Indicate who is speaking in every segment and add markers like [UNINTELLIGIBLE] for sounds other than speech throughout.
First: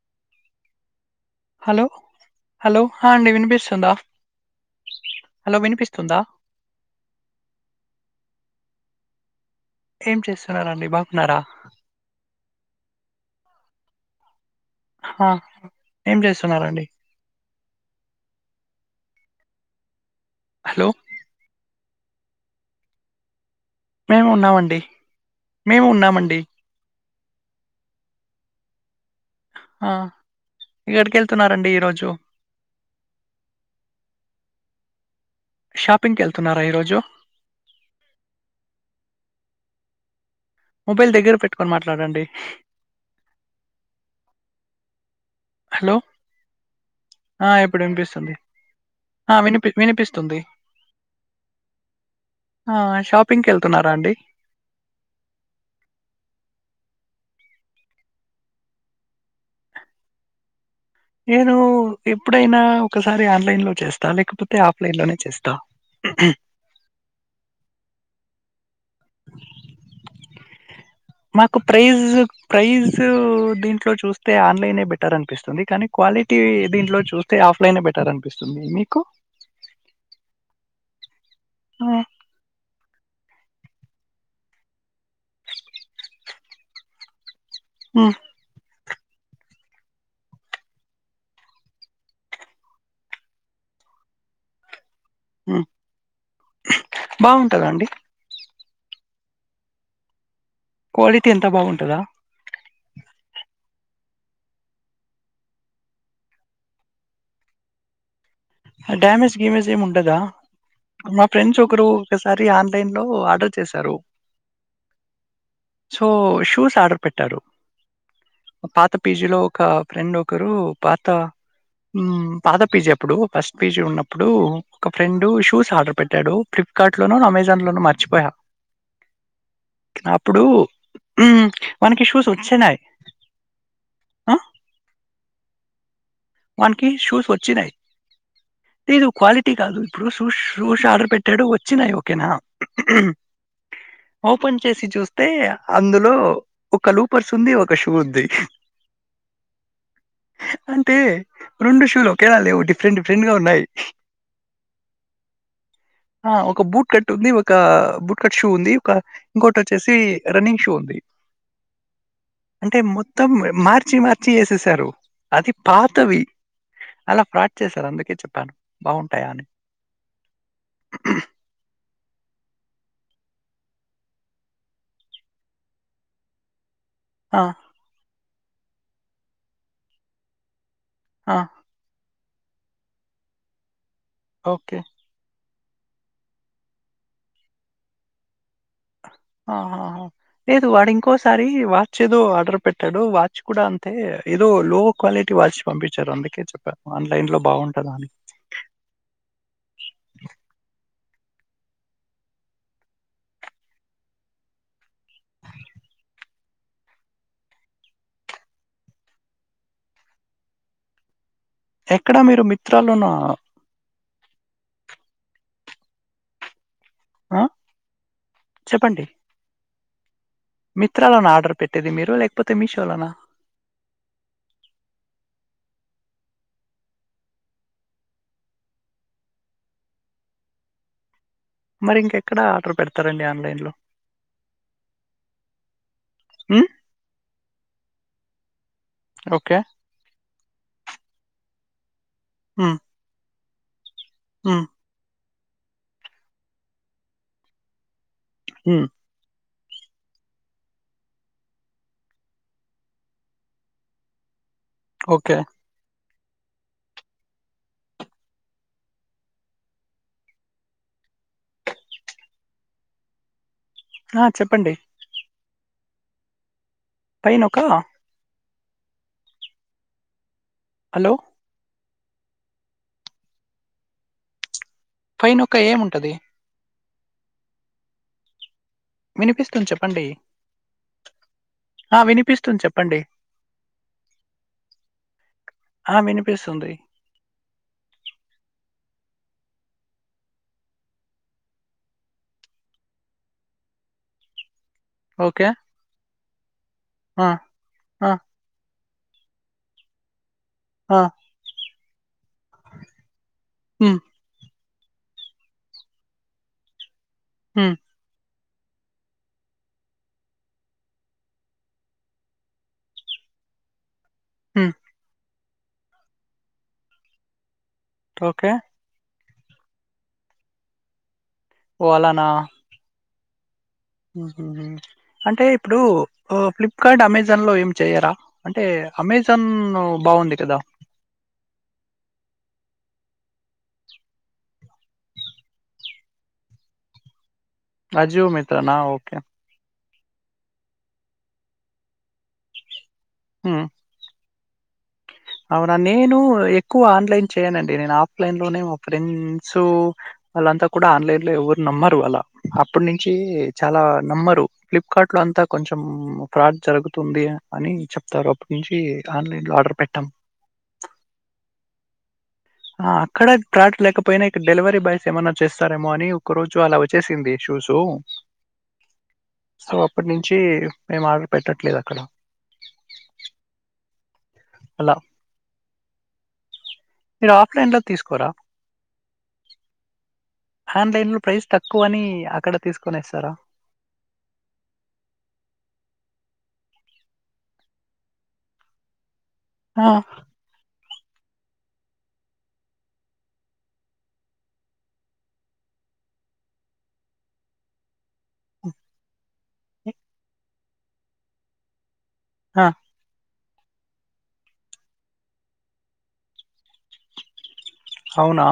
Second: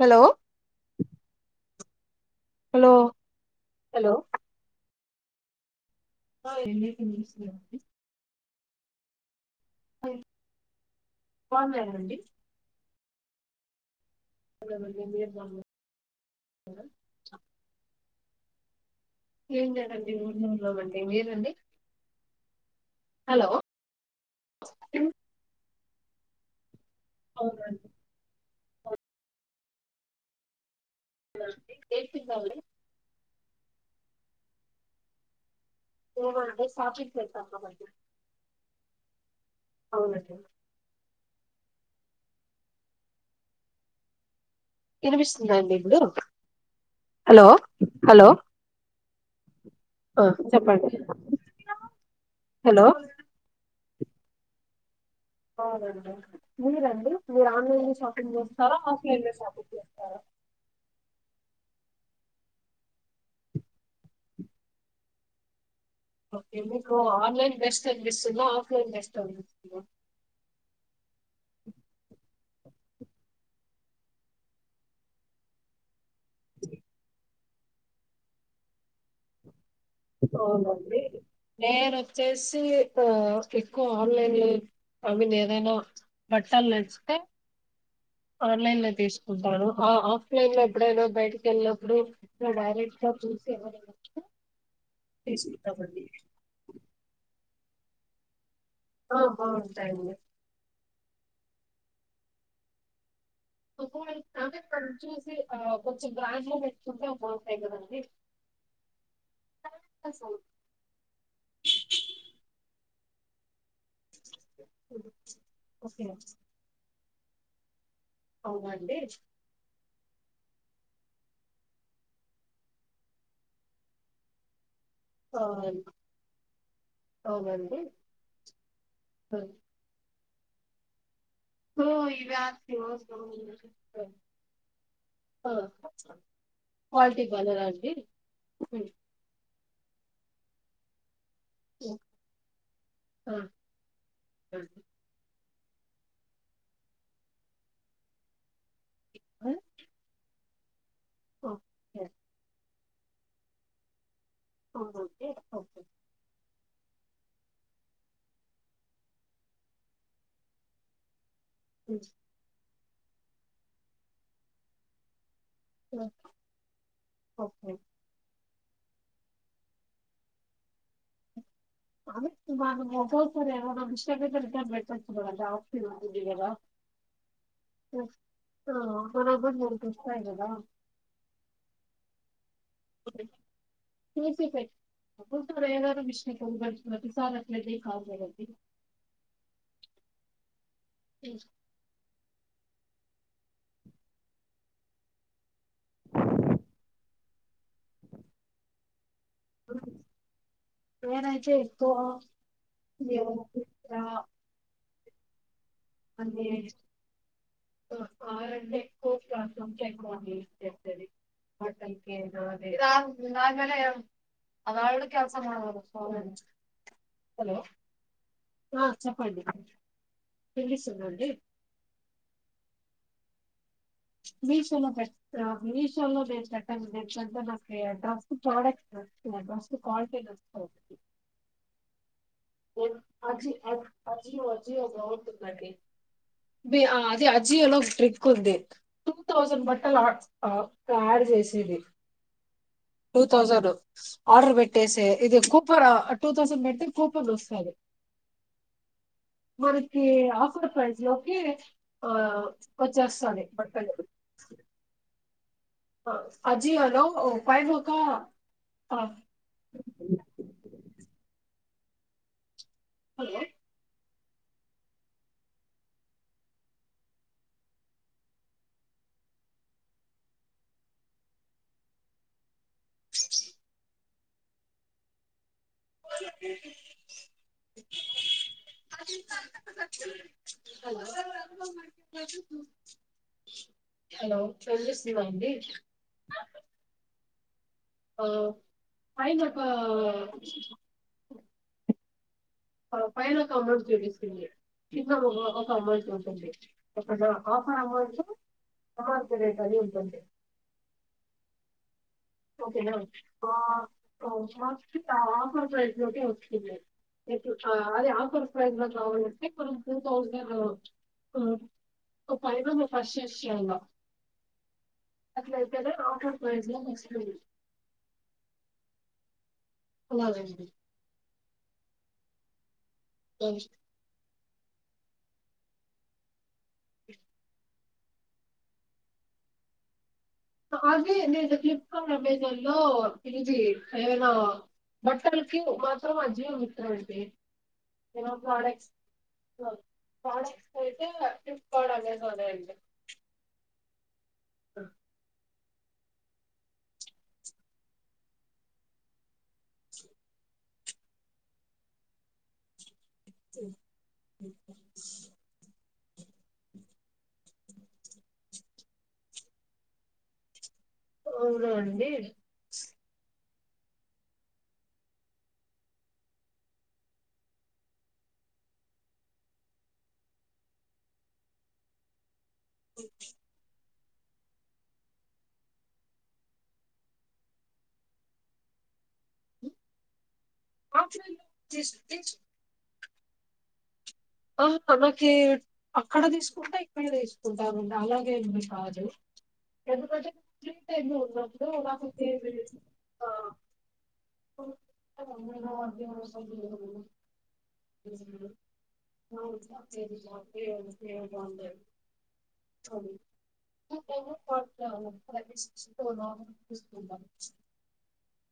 Speaker 1: Hello
Speaker 2: hello hello హ అండి వినిపిస్తుందా
Speaker 1: హలో
Speaker 2: హలో వినిపిస్
Speaker 1: [INAUDIBLE]
Speaker 2: ఏం చేస్తున్నరండీ బాగున్నారా
Speaker 1: బాగున్నారండి
Speaker 2: హా ఏం చేస్తున్నరండీ
Speaker 1: ఏం జనన్
Speaker 2: హలో
Speaker 1: [UNINTELLIGIBLE] మీరండి హలో
Speaker 2: మేము ఉన్నామండి మేము ఉన్నామండి
Speaker 1: అవునండి
Speaker 2: ఆ ఏడికి వెళ్తున్నారండి
Speaker 1: ఏం
Speaker 2: ఈరోజు
Speaker 1: తిన్నారండి
Speaker 2: షాపింగ్కి వెళ్తున్నారా
Speaker 1: ఏవండీ
Speaker 2: ఈరోజు
Speaker 1: షాపింగ్ కెల్తం [INAUDIBLE] అవునండి
Speaker 2: మొబైల్ దగ్గర పెట్టుకొని మాట్లాడండి
Speaker 1: వినిపిస్తుందా అండి
Speaker 2: హలో
Speaker 1: ఇప్పుడు హలో
Speaker 2: ఆ ఇప్పుడు
Speaker 1: హలో
Speaker 2: వినిపిస్తుంది ఆ వినుపి
Speaker 1: ఆ
Speaker 2: వినిపిస్తుంది
Speaker 1: చెప్పండి
Speaker 2: ఆ
Speaker 1: హలో
Speaker 2: షాపింగ్కి వెళ్తున్నారా అండి
Speaker 1: అవునండి మీరండి మీరు ఆన్లైన్ లో షాపింగ్ చేస్తారా ఆఫ్లైన్ లో షాపింగ్ చేస్తారా
Speaker 2: నేను ఎప్పుడైనా ఒకసారి ఆన్లైన్ లో చేస్తా లేకపోతే ఆఫ్లైన్ లోనే చేస్తా
Speaker 1: ఓకే మీకు ఆన్లైన్ బెస్ట్ అనిపిస్తున్నా ఆఫ్లైన్ బెస్ట్ అనిపిస్తుందా
Speaker 2: మాకు ప్రైజ్ ప్రైజ్ దీంట్లో చూస్తే ఆన్లైన్ బెటర్ అనిపిస్తుంది కానీ క్వాలిటీ దీంట్లో చూ తే ఆఫ్లైనే బెటర్ అనిపిస్తుంది మీకు
Speaker 1: అవునండి నేను వచ్చేసి [UNINTELLIGIBLE] ఎక్కువ ఆన్లైన్ లో ఐ మీన్ ఏదైనా బట్టలు నచ్చితే ఆన్లైనే తీసుకుంటాను. ఆఫ్లైన్ లో ఎప్పుడైనా బయటకి వెళ్ళినప్పుడు డైరెక్ట్ గా చూసి తీసుకుంటమండి
Speaker 2: టదండి
Speaker 1: ఆ బా ఉంటాయిండి
Speaker 2: క్వాలిటీ ఎంత బాగుంటందా
Speaker 1: ఇక్కడ చూసి ఆ కొంచెం గాంట్ లో పెట్టుకుంటే బాగుంటాయి కదండి
Speaker 2: డ్యామేజ్ గేమేజ్ ఏమి ఉండదా మా ఫ్రెండ్స్ ఒకరు ఒకసారి ఆన్లైన్ లో ఆర్డర్ చేశారు
Speaker 1: ఓకే.
Speaker 2: సో షూస్ ఆర్డర్ పే పెట్టారు పాత
Speaker 1: అవునండి.
Speaker 2: పీజీలో ఒక ఫ్రెండ్ ఒకరు పాత పాత పీజ ఎప్పుడు ఫస్ట్ పీచు ఉన్నప్పుడు ఒక ఫ్రెండ్
Speaker 1: ఆ!
Speaker 2: షూస్ ఆర్డర్ పెట్టాడు ఫ్లిప్కార్ట్ లోను అమెజాన్
Speaker 1: అవునండి.
Speaker 2: లోను మర్చిపోయా ఇప్పుడు ఆ! మనకి
Speaker 1: వాల్టి
Speaker 2: షూస్ వచ్చినాయి.
Speaker 1: అటీ
Speaker 2: లేదు క్వాలిటీ కాదు ఇప్పుడు సూ షూస్ ఆర్డర్ పెట్టి రడు వచ్చినాయి ఓకేనా ఓపెన్ చేసి చూస్తే అందులో ఒక లూపర్స్ ఉంది ఒక షూ ఉంది
Speaker 1: ఆ
Speaker 2: అ రెండు శూలోకనా లే ఉటి ఫ్రెడ్ ఫ్రెండ్ గా ఉన్నాయి ఆ ఒక బూట్ బుట్కట్ ఉంది ఒక బుట్కట్ షూ ఉంది ఒక ఇంకోటి వచ్చేసి రన్నింగ్ షూ ఉంది
Speaker 1: అ
Speaker 2: అంటే మొత్తం మార్చి మార్చి వేసేసారు అది పాతవి అలా ఫ్రాడ్ చేస్త
Speaker 1: ఓకే,
Speaker 2: అందుకే చెప్పాను బాగుంటాయా అని
Speaker 1: అద తు నం ఒ సార అ న ఇష్ట అంతే బ తు ఆతగదా
Speaker 2: ఆ!
Speaker 1: అ ఆ మనబ ననకి ఇష్ట అదదా
Speaker 2: ఆ
Speaker 1: తీర్స
Speaker 2: ఓకే.
Speaker 1: పెట్ ఏద విషయంతిసాలల కాంది
Speaker 2: ఆహా ఏ వాడు ఇంకోసారి వాచ్ ఏదో ఆర్డర్ పెట్టాడు వాచ్ కూడా అంతే ఏదో లో క్వాలిటీ వాచ్ పంపించారు అందుకే చెప్పా ఆన్లైన్ లో బాగుంటదా అని
Speaker 1: నేనైతే ఎక్కువా అజియో మింత్రా అంటే ఎక్కువ ప్రాస ఎక్కువస్తుది
Speaker 2: ఎక్కడ మీరు మిత్రాలోనా?
Speaker 1: హోల్ నా అళ్ కల్సమాాల స్వా
Speaker 2: ఆ!
Speaker 1: హలో ఆ చెప్పండి
Speaker 2: మిత్రాలో
Speaker 1: వినిపిస్తుందండి
Speaker 2: నా ఆర్డర్ పెట్టేది మీరు లేకపోతే మీషోలోనా
Speaker 1: మీషోలో పెట్టా మీషోలో నేను పెట్టను నేన్ నాకు డ్రస్ట్ ప్రోడక్ట్స్ నచ్చవ్ డ్రస్ట్ క్వాలిటీ నచ్చవ్ అసల్కీ
Speaker 2: మరింకె
Speaker 1: అ అజి అజియో అజియో బాగుంటుంది అండి
Speaker 2: హ్మ్.
Speaker 1: బి ఆ అజి అజియో లో ఒక ట్రిక్ ఉంది. Two
Speaker 2: okay.
Speaker 1: తౌసండ్ బట్టల్ ఆర్డ్ ఆ కార్డ్ జేసింది
Speaker 2: ఆ
Speaker 1: టూ తౌసండ్ ఆర్డర్ పెట్టేసే ఇది కూపర్ టూ తౌసండ్ పెట్టీ కూప్ పన్ వస్తాది
Speaker 2: హ్మ
Speaker 1: మనకి ఆఫర్ ప్రైస్ లోకి ఆ వచ్చేస్తాది బట్టలు.
Speaker 2: ఓకే
Speaker 1: అజీయో లో ఓ ఫైవ్ ఒకా ఆ హలో
Speaker 2: ఆ చెప్పండి పైనొకా హలో
Speaker 1: అ
Speaker 2: పైనో క్క ఏముంటది వినిపిస్తుంది చెప్పండి ఆ వినిపిస్తుంది చెప్పండి
Speaker 1: హలో హలో వినిపిస్తుందా అండి
Speaker 2: ఆ వినిపిస్తుంది.
Speaker 1: ఆ పైనొకా పైనొక అమౌంట్ చూపిస్తుంది. కింద
Speaker 2: ఓకే.
Speaker 1: ఒక అమౌంట్ ఉంటుంది. అక్కడ
Speaker 2: ఆ!
Speaker 1: ఆఫర్
Speaker 2: ఆ!
Speaker 1: అమౌంటు అమౌంట్ రేట్ అది ఉంటుంది
Speaker 2: ఆ
Speaker 1: ఓకేనా [UNINTELLIGIBLE]
Speaker 2: హ్మ్.
Speaker 1: ఎ అదే
Speaker 2: హ్మ్.
Speaker 1: ప్రైజ లో కావాలంటే ఇప్పుడు టూ థౌజండ్ ఒక ఫైవ్ లో ఫస్ట్ చేసి చేయాల
Speaker 2: మ్
Speaker 1: అట్లా [UNINTELLIGIBLE]
Speaker 2: ఓకే
Speaker 1: అలా
Speaker 2: ఓలనా
Speaker 1: అ
Speaker 2: అంటే ఇప్పుడు ఫ్లిప్కార్ట్ అమెజాన్ లో ఏమి చెయరాా అంటే అమెజాన్ బాగుంది
Speaker 1: అగే నేను ఫ్లిప్ హలో పిజీ ఏమైనా బట్టలకి మాత్రం ఆ జీవం మత్ర అండి
Speaker 2: అజీవు
Speaker 1: ఏమైనా
Speaker 2: మీత్రనా
Speaker 1: ప్రోడక్ట్స్
Speaker 2: ఓకే
Speaker 1: [INAUDIBLE]
Speaker 2: హ అవునా నేను ఎక్కువ ఆన్లైన్ చేయనండి, నేను ఆఫ్లైన్ లోనే మా ఫ్రెండ్స్, వాళ్ళంతా కూడా ఆన్లైన్ లో ఎవరు నమ్మరు వాళ్ళ అప్పుడు ను చి చాలా నమ్మరు ఫ్లిప్కార్ట్ లో అంతా కొంచెం ఫ్రాడ్ జరుగుతుంది అని చెప్తారు అప్పటి నుంచి ఆన్లైన్ లో ఆర్డర్ పెట్ట
Speaker 1: అవును అండి
Speaker 2: ఆ అక్కడ స్ార్ట్లేకపోయినా ఇక్కడ డెలివరీ బాయ్స్ ఏమైనా చేస్తారేమో అని, ఒక రోజు అలా వచ్చేసింది షూసు, సో అప్పటి నుంచి మేము ఆర్డర్ పెట్టట్లేదు అక్కడ అలా మీరు ఆఫ్లైన్ లో తీసుకోరా ఆన్లైన్ లో
Speaker 1: ఆఫ్లైన్
Speaker 2: ప్రైస్ తక్కువ అని
Speaker 1: తీసు
Speaker 2: అక్కడ తీసుకు కొనేస్తారా
Speaker 1: ఆ మనకి అక్కడ తీసుకుంటే ఇక్కడ తీసుకుంటామండి అలాగేండి కాజు
Speaker 2: ఆ!
Speaker 1: ఎందు ఆహ్,
Speaker 2: ఓకే.
Speaker 1: [INAUDIBLE]
Speaker 2: ఆ! అవునా?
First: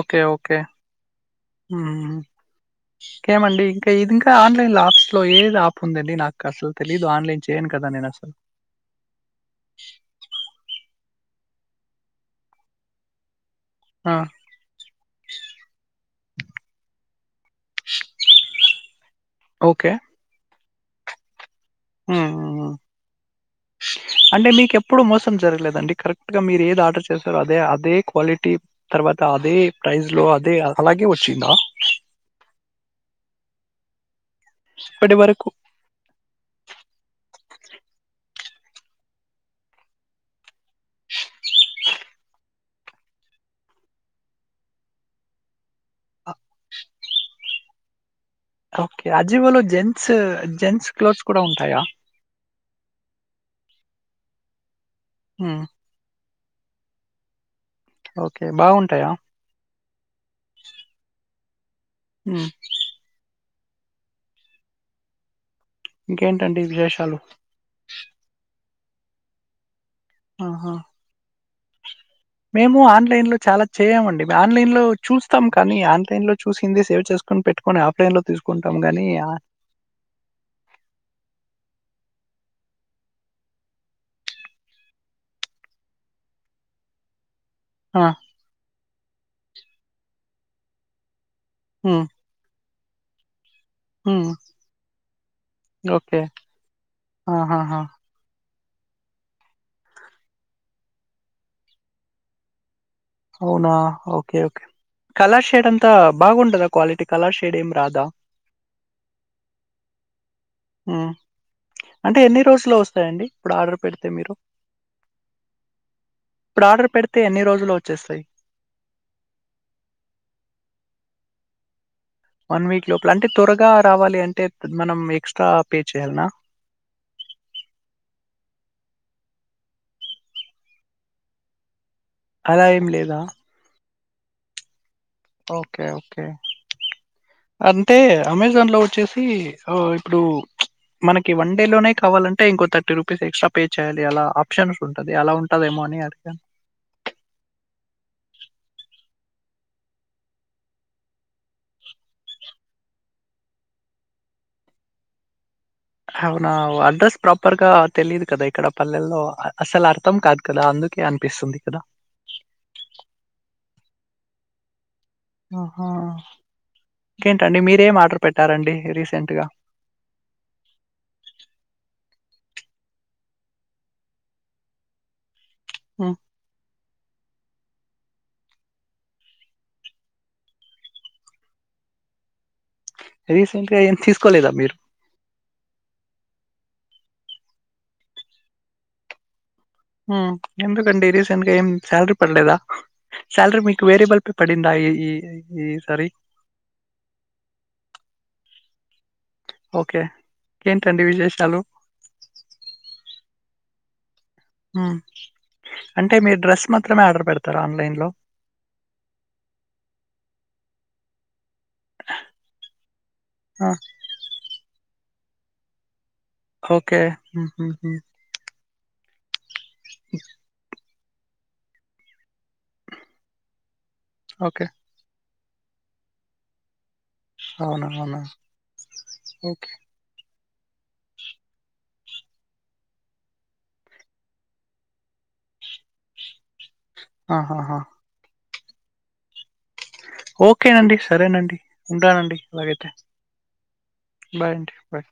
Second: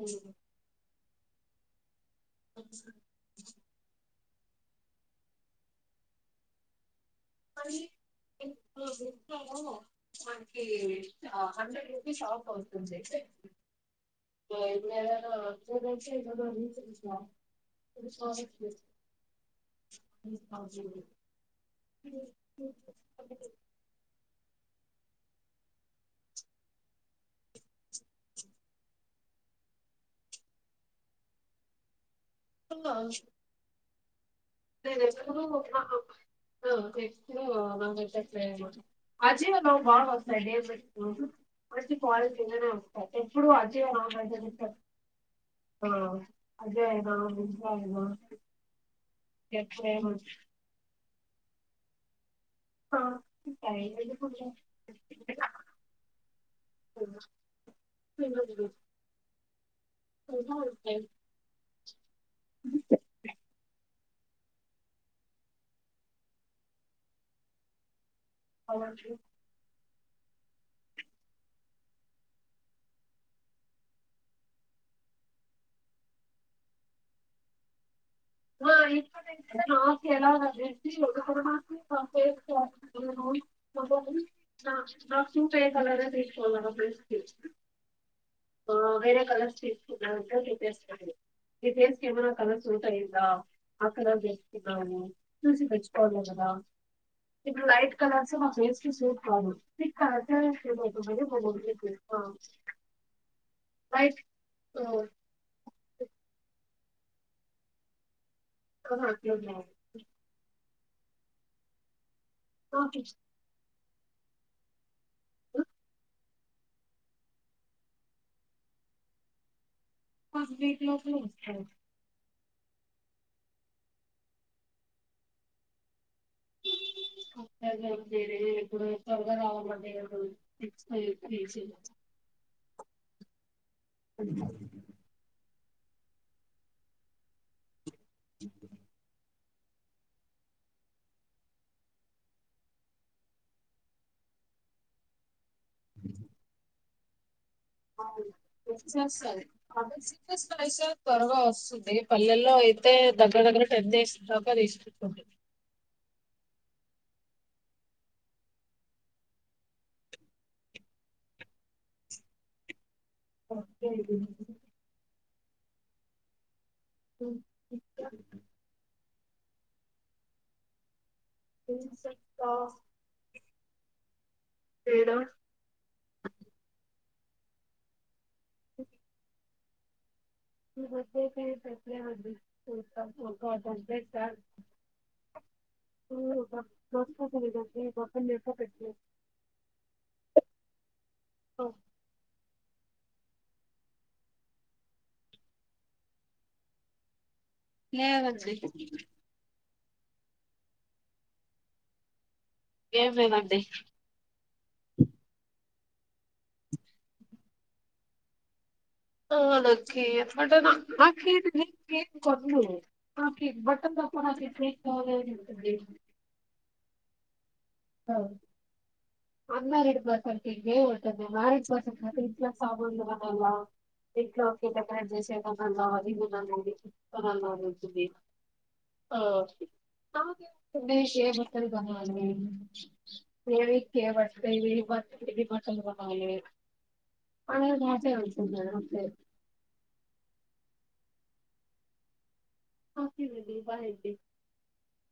Speaker 2: ఓకే ఓకే కేమండి ఇంకా ఇది ఇంకా ఆన్లైన్ లలాప్స్ లో ఏది ఆప్ ఉందండి నాకు అసలు తె
Speaker 1: [UNINTELLIGIBLE] హండ్రెడ్ రపీస్ంది
Speaker 2: ఆ!
Speaker 1: ఇ [UNINTELLIGIBLE] [UNINTELLIGIBLE]
Speaker 2: ఓకే
Speaker 1: [UNINTELLIGIBLE]
Speaker 2: ఆ
Speaker 1: అజీవలో
Speaker 2: అంటే మీకెప్పు ఇప్పుడు మోసం జరగలేదండి కరెక్ట్గా మీరు ఏది ఆర్డర్ చేశారో అదే అదే క్వాలిటీ తర్వాత అదే ప్రైస్లో అదే అలాగే వచ్చిందా ఇప్పటి వరకు
Speaker 1: [UNINTELLIGIBLE] అజియాలో బాగా వస్తాయి అండి మంచి క్వాలిటీ ఎప్పుడు ఆ జియోని అజియో అయినా మింత్రా ఆయన
Speaker 2: అజీవో లో జెంట్స్ జెంట్స్ క్లోత్స్ కూడా ఉంటాయా
Speaker 1: [UNINTELLIGIBLE]
Speaker 2: ఆ ఓకే
Speaker 1: అ
Speaker 2: బాగుంటాయా
Speaker 1: [UNINTELLIGIBLE]
Speaker 2: ఆ ఇంకేంటండి విశేషాలు
Speaker 1: [UNINTELLIGIBLE]
Speaker 2: ఆహా మేము ఆన్లైన్ లో చాలా చేయమండి మేము ఆన్లైన్ లో చూస్తాం కానీ ఆన్లైన్ లో చూసింది సేవ్ చేసుకొని పెట్టుకుని ఆ
Speaker 1: ఇ మా ఎ మా ఫేస్ మ నాసపే కలరే తీసుకోవాల ఫేస్
Speaker 2: ఆ
Speaker 1: వేరే కలర్స్ ఫులా బద్ద రపిస్త ఇ ఫేస్
Speaker 2: ఉమ్,
Speaker 1: కెమెరా కవ ఉంటా అ ఆ కలర్
Speaker 2: ఉమ్,
Speaker 1: గట్ని చూసి
Speaker 2: ఓకే
Speaker 1: తెచ్చుకోవాలి కదా ఇప్పుడు
Speaker 2: ఆహాహా.
Speaker 1: లైట్ కలర్స్ మా ఫేస్ [UNINTELLIGIBLE]
Speaker 2: అవునా
Speaker 1: light
Speaker 2: okay okay colour shade అంతా బాగుండద క్వాలిటీ కలర్ షేడ్ ఏం రాదా
Speaker 1: హ
Speaker 2: ఆ అంటే ఎన్ని రోజ్స్ లో
Speaker 1: అట్లా
Speaker 2: వస్తాయండి ఆర్డర్ పెడితే మీరు ఇప్పుడు ఆర్డర్ పెడితే ఎన్ని రోజులు వచ్చ చ్చేస్తయి
Speaker 1: ఫస్ట్ వీక్ లోపల వస్తాయ్
Speaker 2: వన్ వీక్ లోపల అంటే త్వరగా రావాలి అంటే మనం ఎక్స్ట్రా పే చేయ్యాలనా
Speaker 1: వరే ఇప్పుడు త్వరగా రావమంటే తె
Speaker 2: అలా ఏం లేదా
Speaker 1: అ
Speaker 2: ఓకే ఓకే అన్ అంటే అమెజాన్లో వచ్చేసి సో ఇప్పుడు మనకి వన్ డే లోనే కావాలంటే, ఇంకో థర్టీ రూపీస్ ఎక్స్ట్రా పే చేయాలి. అలా ఆప్షన్స్ ఉంటది. అలా ఉంటదేమో అని అడిగాను.
Speaker 1: త్వరగా వస్తుంది. పల్లెల్లో అయితే దగ్గర దగ్గర టెన్ చేస్తు తీసుకుంటుంది.
Speaker 2: అవునా అడ్రస్ ప్రాపర్గా తెలియదు కదా. ఇక్కడ పల్లెల్లో అసలు అర్థం కాదు. కదా అందుకే అనిపిస్తుంది కదా. ఆహా ఇంకేంటండి మీరేం ఆర్డర్ పెట్టారండి రీసెంట్ గ
Speaker 1: ఆ ఏడం
Speaker 2: హు
Speaker 1: ఇపొద్దు అయితే గ ఉంది
Speaker 2: రీసెంట్ గా
Speaker 1: కాటన్
Speaker 2: ఏం
Speaker 1: దద సార్
Speaker 2: తీసుకోలేదా మీరు?
Speaker 1: ఉ బప్ ఉంటది కదండీ బప్ప ని పెట్
Speaker 2: ఎందుకండి రీసెంట్ గా ఏం శాలరీ పడలేదా సాలరీ మీకు వేరేబల్ పే పడిందా ఈ ఈ ఈ సారీ
Speaker 1: లేదండి
Speaker 2: ఓకే ఏంటండి విశేషాలు
Speaker 1: ఏం లేదండి
Speaker 2: ఆ అంటే మీరు డ్రెస్ మాత్రమే ఆర్డర్ పెడతారా ఆన్లైన్లో
Speaker 1: ఆ నాకేప్ [INAUDIBLE] కేక్ కొన్ను కేక్
Speaker 2: ఆ!
Speaker 1: బట్టన్ కొనాలంటే ఉంటుంద్ది
Speaker 2: ఓకే ఉహు
Speaker 1: అన్న రెడ్ బస్ అంత పో అదే సాధిర ఇట్లా సాందిద ఎట్లో
Speaker 2: ఓకే.
Speaker 1: ఒక డిఫరెంట్ చెన్ [UNINTELLIGIBLE] అనేది అన్నా
Speaker 2: అవునా!
Speaker 1: తెలిసింది
Speaker 2: అవునా! ఓకే.
Speaker 1: ఆ మీషేట్టలు [INAUDIBLE] ఏవి కే వడుతదివి హెవీ బట్టలు కొన్నావు
Speaker 2: ఆహాహా!
Speaker 1: [UNINTELLIGIBLE] [INAUDIBLE]
Speaker 2: ఓకేనండి సరేనండి ఉంటానండి లాగేతే
Speaker 1: నాకి ఇది బాగుంది
Speaker 2: బాయ్ అండి బాయ్